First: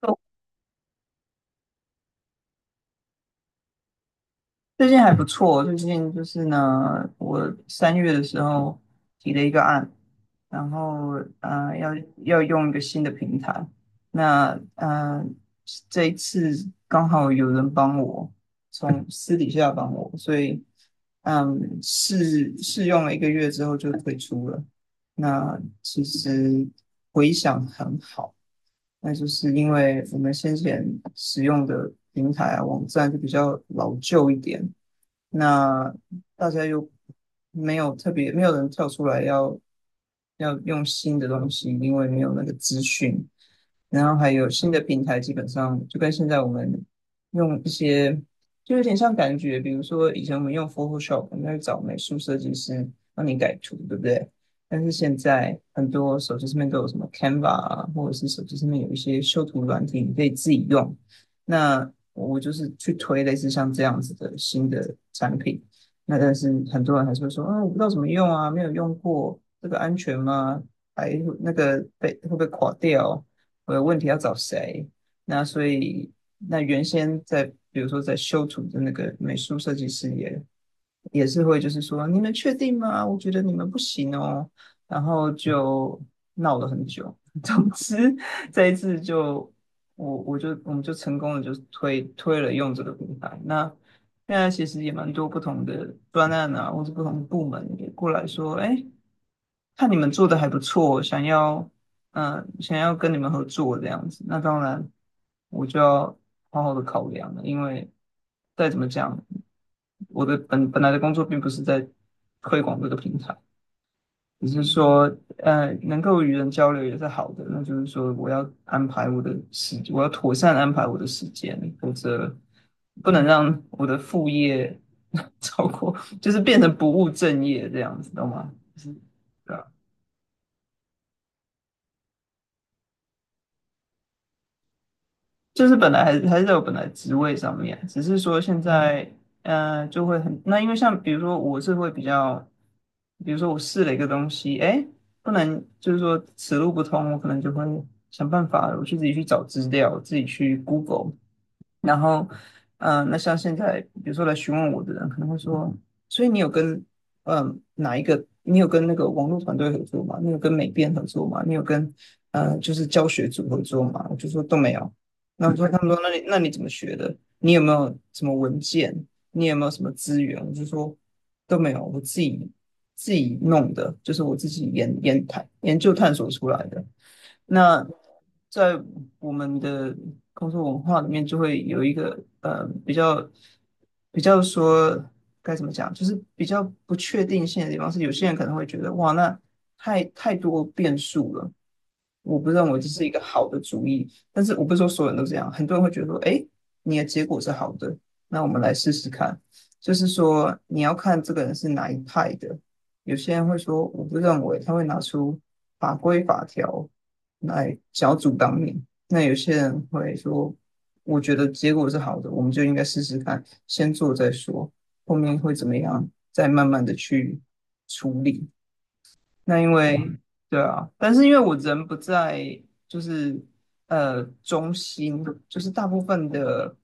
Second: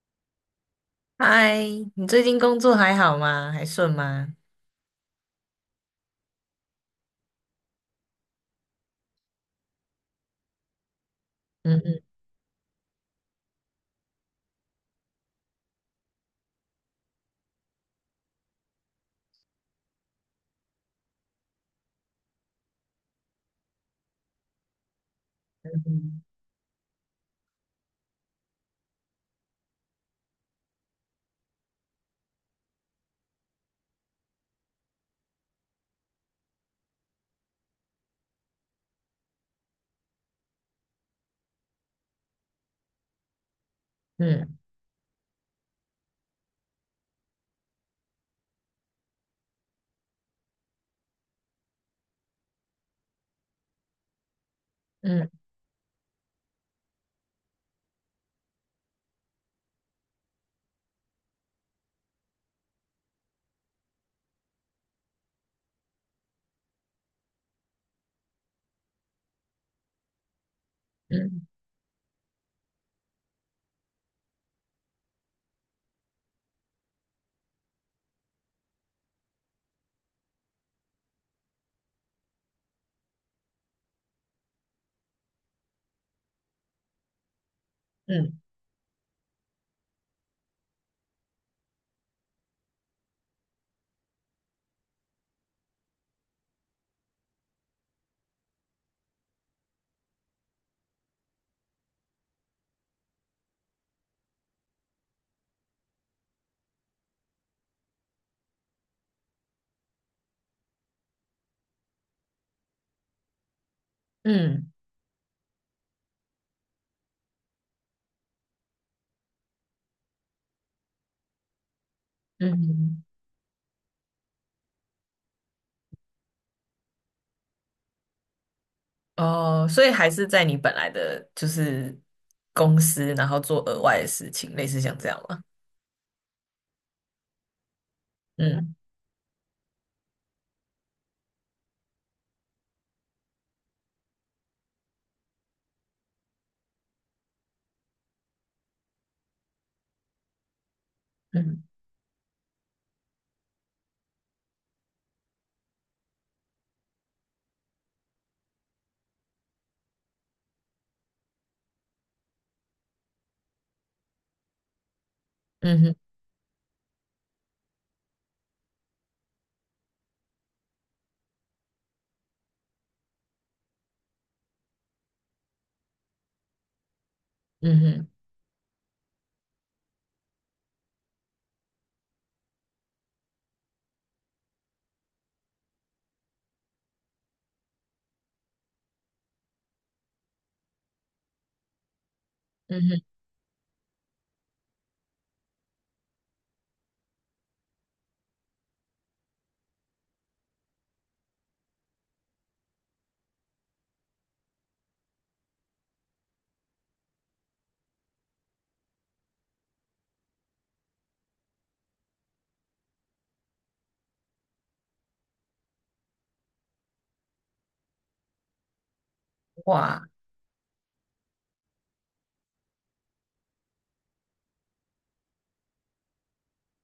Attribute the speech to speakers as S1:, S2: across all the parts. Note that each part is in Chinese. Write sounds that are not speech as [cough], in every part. S1: 哦，
S2: 嗨，你最近工作还好吗？还顺吗？
S1: 最近还不错，最近就是呢，我三月的时候提了一个案，然后呃要
S2: 嗯
S1: 要用一个新的平台，那这一次刚好有人帮我，从私底下帮我，所以试试用了一个月之后就退出了。那其
S2: 嗯
S1: 实回想很好，那就是因为我们先前使用的平台啊网站就比较老旧一点。那大家又没有特别，没有人跳出来要用新的东西，因为没有那个资讯，然后
S2: 嗯
S1: 还有
S2: 嗯
S1: 新的平台，基本上就跟现在我们用一些，就有点像感觉，比如说以前我们用 Photoshop,我们要找美术设计师帮你改图，对不对？但是现
S2: 嗯
S1: 在很多手机上面都有什么 Canva 啊，或者是手机上面有一些修图软体，你可以自己用。那我就是去推类似像这样子的新的产品。那但是很多人还是会说，啊，我不知道怎么用啊，没有用过，这个安全吗？还
S2: 嗯
S1: 那个被会不会垮掉？我有问题要找谁？那所以，那原先在比如说在修图的那个美术设计师也也是会就是说你们确定吗？我觉得你们不行哦，然后就闹了很久。[laughs] 总之
S2: 嗯
S1: 这一次就我们就成功的就推了用这个平台。那现在其实也蛮多不同的专案啊，或是不同的部门也过来说，哎。看你们做的还不错，想要想要跟你们合作这样子，那当然我就要好好的考量了，因为再怎么讲，我的本来的工作并不是在推广这个平台，只是
S2: 嗯
S1: 说能够与人交流也是好的，那就是说我要妥善安排我的时间，否则
S2: 嗯。
S1: 不能让我的副业 [laughs] 超过，就是变成不务正业这样子，懂吗？就是。
S2: 哦，所以还是在你本来的就是公司，然后做额外的事情，类似像这样吗？
S1: 就是本来还是在我本来职位上面，只是说现
S2: 嗯
S1: 在，就会很，那因为像比如说我是会比较，比如说我试了一个东西，哎，不能就是说此路不通，我可能就会想办法，我去自己去找资料，自己去 Google,
S2: 嗯
S1: 然后，那像现在，比如说来询问我的人，可能会说，所以你有跟，哪一个？你有跟那个网络团队合作吗？你有跟美编合作吗？你有跟，就是教学组合作吗？我就说都没有。那我说，他
S2: 嗯
S1: 们
S2: 哼
S1: 说，那你怎么学的？你有没有什么文件？你有没有什么资源？我就说都没有，我自己弄的，就是我自己研究探索出来的。
S2: 嗯
S1: 那
S2: 哼
S1: 在我们的工作文化里面，就会有一个比较该怎么讲，就是比较不确定性的地方是，有些人可能会觉得哇，那太多变数了。我不认为
S2: 嗯
S1: 这
S2: 哼，
S1: 是一个好的主意，但是我不是说所有人都这样，很多人会觉得说，哎，你的结果是好的，那我们来试试看。就是说，你要看这个人是哪一派的。有些人会说，我不认为他会拿出法规法条来小组阻挡你，那有些人会说，我觉得结果是好的，我们就应该试试看，先做再说，后面会怎么样，再慢慢的去处理。那因为
S2: 哇，
S1: 对啊，但是因为我人不在，就是中心，就是大部分的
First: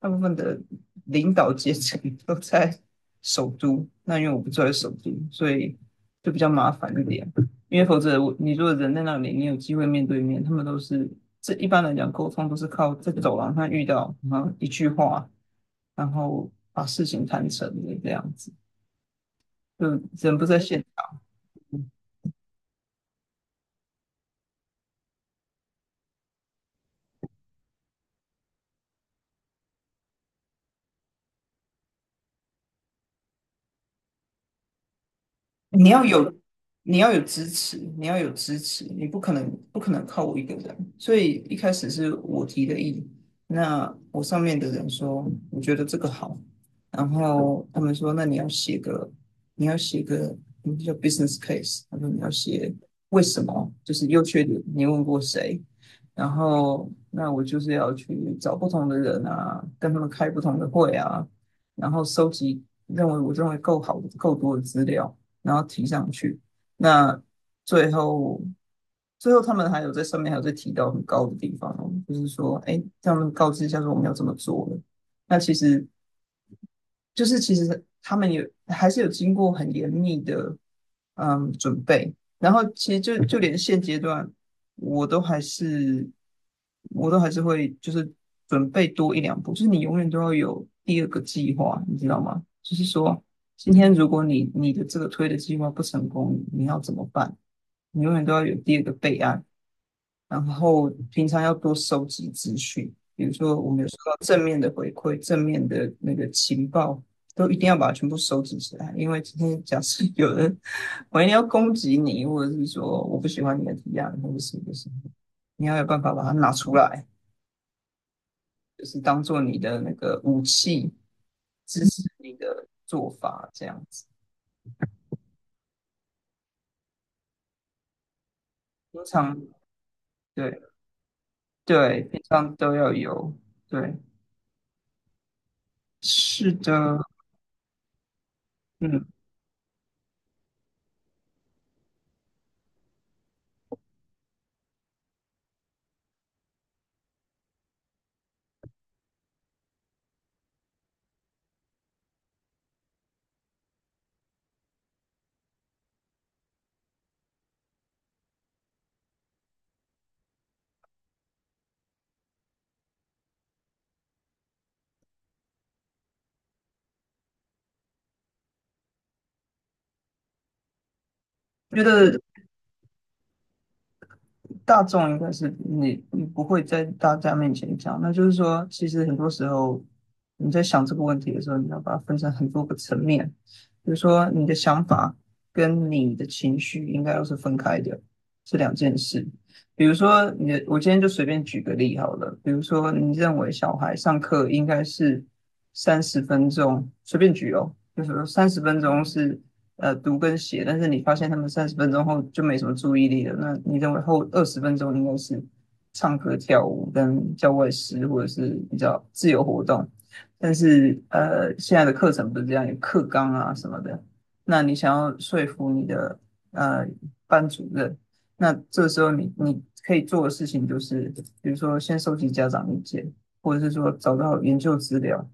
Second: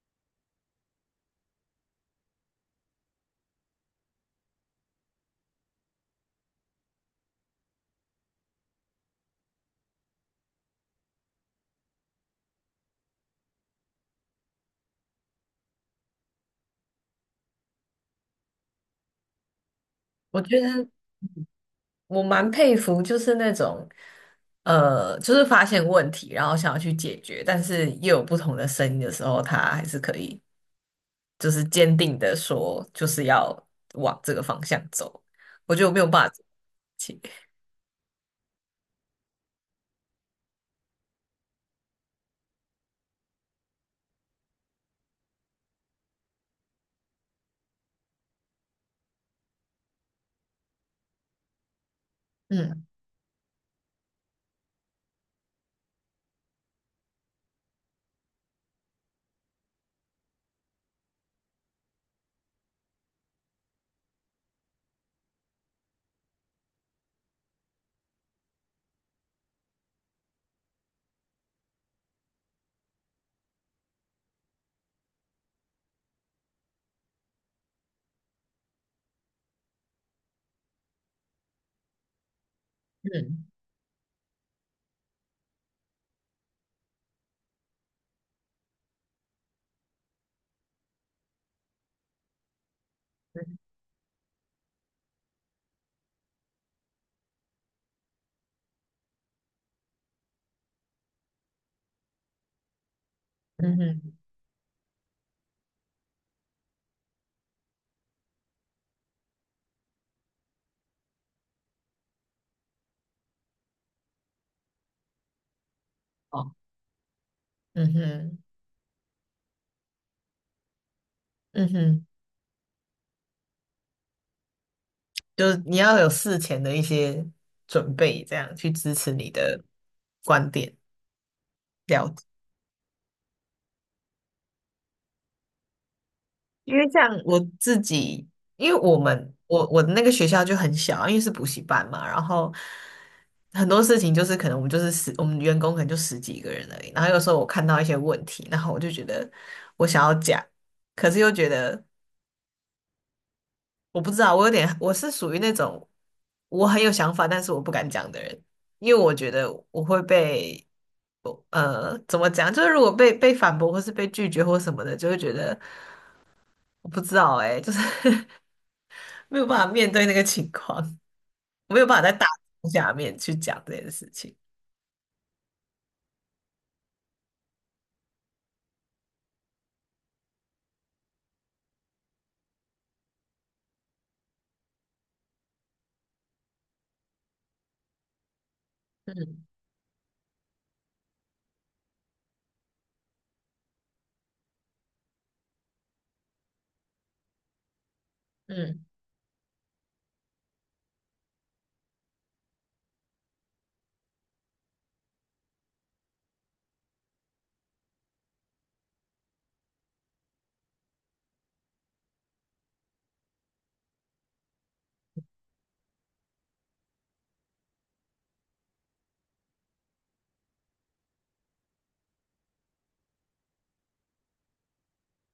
S1: 大部分的领导阶层 [laughs] 都在首都。那因为我不住在首都，所以就比较麻烦一点。因为否则你如果人在那里，你有机会面对面，他们都是这一般来讲沟通都是靠在走廊上遇到，然后一句话，然后把事情谈成的这样子，就人
S2: 我
S1: 不在
S2: 觉
S1: 现。
S2: 得我蛮佩服，就是那种就是发现问题，然后想要去解决，但是又有不同的声音的时候，他还是可以。就是坚定的说，就是要往这个方向走。我觉
S1: 你
S2: 得我没
S1: 要
S2: 有办
S1: 有，
S2: 法做
S1: 你要有
S2: 起，
S1: 支持，你要有支持，你不可能靠我一个人。所以一开始是我提的议，那我上面的人说，我觉得这个好，然后他们说，那你要写个,叫 business case,他说你要写
S2: 嗯
S1: 为什么，就是优缺点，你问过谁？然后那我就是要去找不同的人啊，跟他们开不同的会啊，然后收集认为我认为够好够多的资料。然后提上去。那最后，最后他们还有在上面还有在提到很高的地方哦，就是说，哎，让他们告知一下说我们要怎么做了。那其实就是其实他们还是有经过很严密的准备，然后其实就就
S2: 嗯
S1: 连现阶段我都还是我都还是会就是准备多一两步，就是你永远都要有第二个计划，你知道吗？就是说今
S2: 嗯
S1: 天如果你的这个推的计划不成功，你要怎么办？你永远都要有第二个备案，然后平常要多收集资讯，比如说我
S2: 嗯
S1: 们有
S2: 哼，
S1: 面的那个情报都一定要把它全部收集起来，因为今天假设有人我一定要攻击你，或者是说我不喜欢你的提案，或者是不是，你要有办法把它拿
S2: 哦，
S1: 出来，
S2: 嗯哼
S1: 就是当做你的那个武器，
S2: 嗯
S1: 支持
S2: 哼，
S1: 你的做法这样子。
S2: 就是你要有事前的一些准备，这样去支
S1: 平
S2: 持你
S1: 常
S2: 的观
S1: 对
S2: 点。
S1: 对，
S2: 了
S1: 平
S2: 解。
S1: 常都要有，对，是
S2: 因为
S1: 的，
S2: 像我自己，因为我
S1: 嗯，
S2: 们我我的那个学校就很小，因为是补习班嘛，然后很多事情就是可能我们就是十，我们员工可能就十几个人而已。然后有时候我看到一些问题，然后我就觉得我想要讲，可是又觉得我不知道，我有点我是属于那种我很有想法，但是我不敢讲的人，因为我觉得我会被。呃，怎么讲？就是如果被反驳，或是被拒绝，或什么的，就会觉得我不知道哎、就是 [laughs] 没有办法面对那个情况，没
S1: 觉
S2: 有办法在
S1: 得
S2: 大众下面去讲这件事情。
S1: 大众应该是你不会在大家面前讲，那就是说，其实很多时候你在想这个问题的时候，你要把它分成很多个层面，比如说你的想法跟你的情绪应该都是分开的，是两件事。
S2: 嗯
S1: 比如说你的，我今天就随便举个例好了，比如说你认为小孩上课应该是三十分钟，随便举哦，就是说三十分
S2: 嗯
S1: 钟是读跟写，但是你发现他们三十分钟后就没什么注意力了，那你认为后20分钟应该是唱歌、跳舞跟教外师或者是比较自由活动，但是现在的课程不是这样，有课纲啊什么的，那你想要说服你的呃班主任，那这时候你可以做的事情就是，比如说先收集家长意见，或者是说找到研究资料。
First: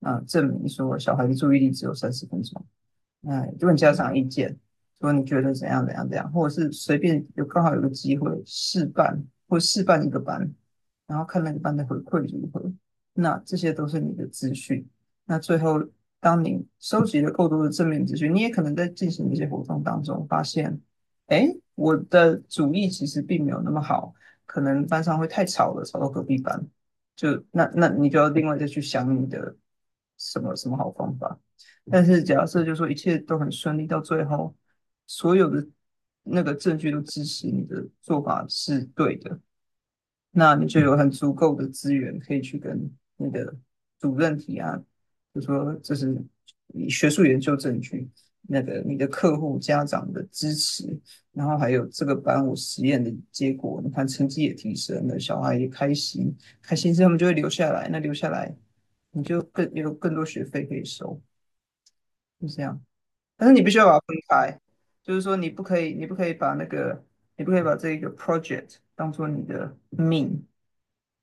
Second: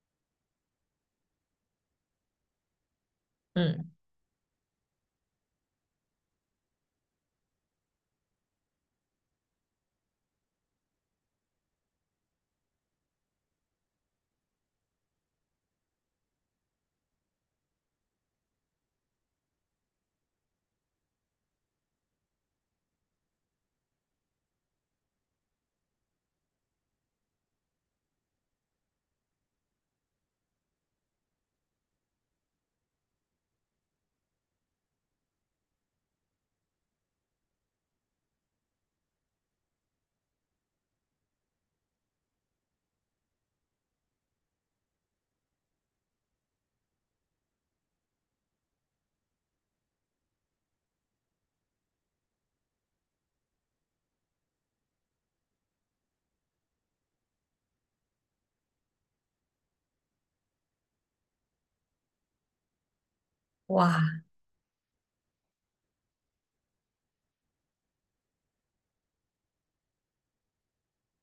S1: 证明说小孩的注意力只有三十分钟，哎，问
S2: 嗯，
S1: 家长意见，说你觉得怎样怎样怎样，或者是随便有刚好有个机会试办一个班，然后看那个班的回馈如何。那这些都是你的资讯。那最后，当你收集了够多的正面资讯，你也可能在进行一些活动当中发现，哎，我的主意其实并没有那么好，可能班上会太吵了，吵到隔壁班。那你就要另外再去想你的什么什么好方法。但是假设就说一切都很顺利，到最后所有的那个证据都支持你的做法是对的，那你就有很足够的资源可以去跟你的主任提案，就说这是你学术研究证据，那个你的客户、家长的支持，然后还有这个班我实验的结果，你看成绩也提升了，小孩也开心，开心之后他们就会留下来，那留下来你就更有更多学费可以收，就这样。但是你必须要把它
S2: 哇，
S1: 分开，就是说你不可以把这个 project 当做你的命，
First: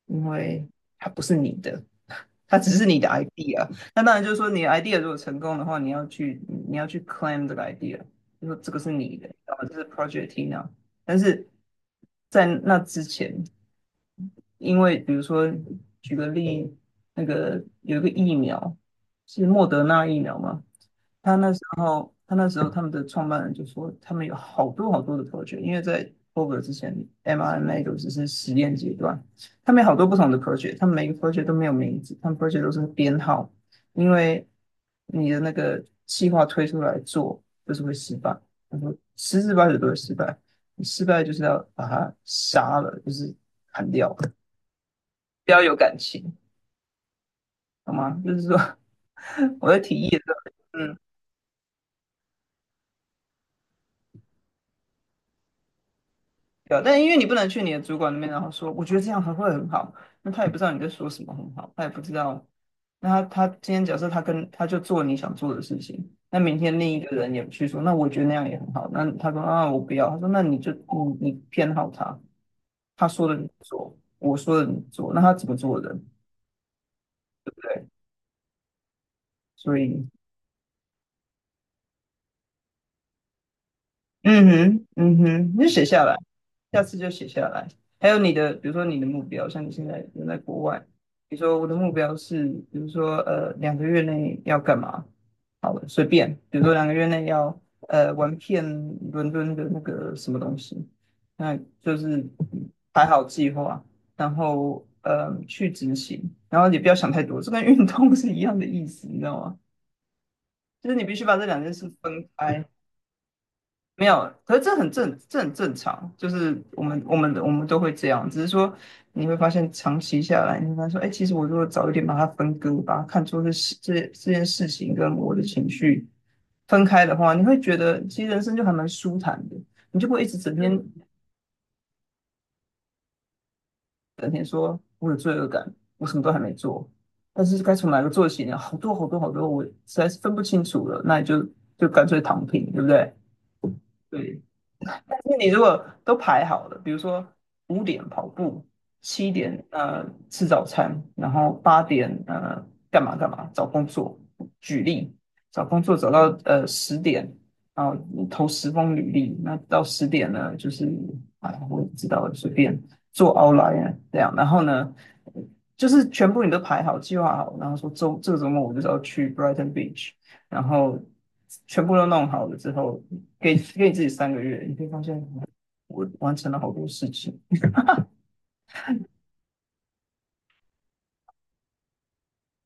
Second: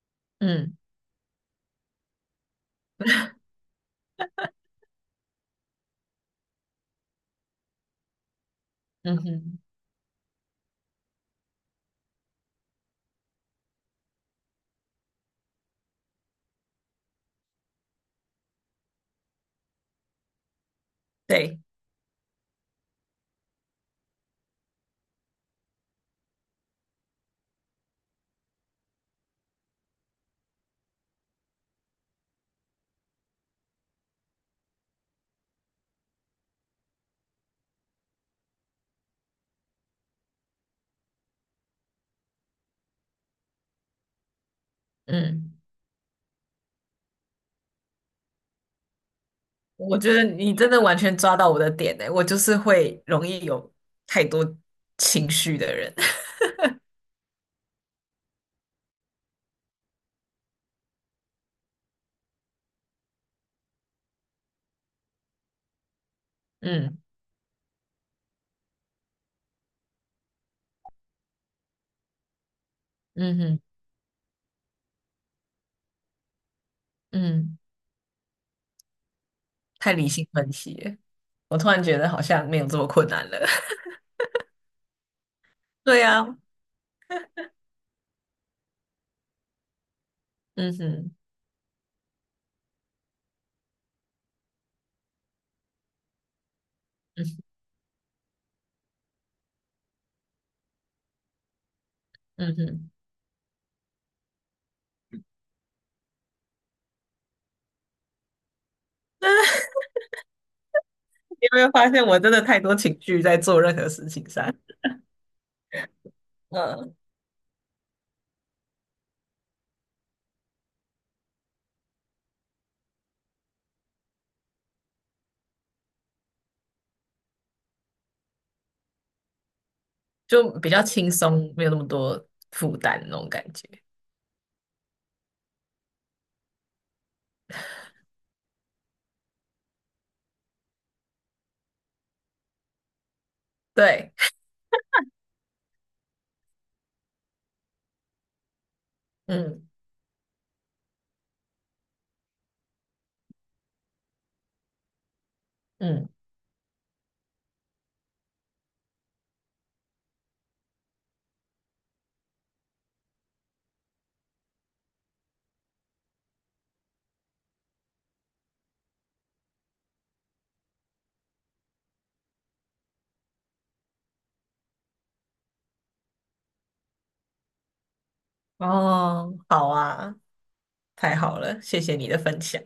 S1: 因为
S2: 嗯
S1: 它不是你的，[laughs] 它只是你的 idea。那当然就是说，你的 idea 如果成功的话，你要去 claim 这个 idea，就说这个是你
S2: 嗯哼，
S1: 的，然
S2: 嗯
S1: 后这是 Project Tina。但是在那之前，因为比如说举个例，那个有一个疫苗是莫德纳疫苗嘛，他那时
S2: 对，
S1: 候他那时候他们的创办人就说，他们有好多好多的 project，因为在 COVID 之前，mRNA 都只是实验阶段。他们有好多不同的 project，他们每个 project 都没有名字，他们 project 都是编号，因为你的那个计划推出来做就是会失败，他说十之八九都会失败，你失败就是要把它杀了，就是砍掉，不
S2: 嗯，
S1: 要有感情，好吗？就是说 [laughs] 我在
S2: 我
S1: 提议
S2: 觉
S1: 的
S2: 得
S1: 时
S2: 你真
S1: 候，
S2: 的完
S1: 嗯
S2: 全抓到我的点呢，我就是会容易有太多情绪的人。[laughs]
S1: 对啊，但因为你不能去你的主管那边，然后说我觉得这样还会很好，那他也不知道你在说什么很好，他也不知道。那他今天假设他跟他就做你想做的事情，那明天另
S2: 嗯
S1: 一个人也去说，那我觉得那样也很好。那他说啊，我不要。他说那你就你偏好他，他说的
S2: 嗯
S1: 你
S2: 哼
S1: 做，我说的你做，那他怎么做的？
S2: 嗯，
S1: 对，所
S2: 太
S1: 以
S2: 理性分析了，我突然觉得好像没有这么困难了。
S1: 嗯哼嗯哼，你就写
S2: [laughs] 对
S1: 下来。
S2: 呀、啊
S1: 下次就写下来。还有你的，比如说你的目标，像你现在人在国
S2: 嗯
S1: 外，
S2: 哼
S1: 比如说我的目标是，比如说两个月内要干嘛？好了，随便，比如说两个月内
S2: 嗯
S1: 要玩遍伦敦的那个什么东西，那就是
S2: 嗯哼，
S1: 排好计划，然后去执行，然后你不要想太多，这跟运动 [laughs] 是一样的意思，你知道吗？
S2: [laughs]
S1: 就是你必须把这
S2: 你有
S1: 两
S2: 没有
S1: 件事
S2: 发现我
S1: 分
S2: 真的太
S1: 开，
S2: 多情绪在做任何
S1: 没
S2: 事情
S1: 有，
S2: 上？
S1: 可是这很正常，就是我
S2: 嗯。
S1: 们我们我们都会这样，只是说你会发现长期下来，你会发现说，哎，其实我如果早一点把它分割，把它看作是这件事情跟我的情绪分开的话，你会觉得其实人生就还蛮舒坦的，你就不会一直
S2: 就
S1: 整
S2: 比
S1: 天
S2: 较轻松，没有那么多负担那种感觉。
S1: 整天说我有罪恶感，我什么都还没做，但是该从哪个做起呢？好多好多好多，我实在是分不清楚了，那你就干脆躺平，对不对？
S2: 对，
S1: 对，那你如果都排好了，比如说5点跑步，7点
S2: 嗯
S1: 吃早餐，然后8点干嘛干嘛找工作，举例找工作
S2: 嗯，
S1: 找到十点，然后投10封履历，那到十点呢就是哎我也不知道了随便做 outline 啊这样，然后呢就是全部你都排好计划好，然后说这个周末我就是要去 Brighton Beach，然后全部都弄好了之后，给你自己3个月，你会发现我完成了好多事情。
S2: 哦，好啊，太好了，谢谢你的分享。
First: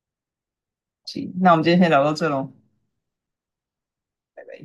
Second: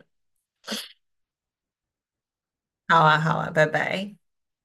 S1: 行那我们今天先聊到这喽。
S2: 好啊，好啊，拜拜。
S1: 拜拜。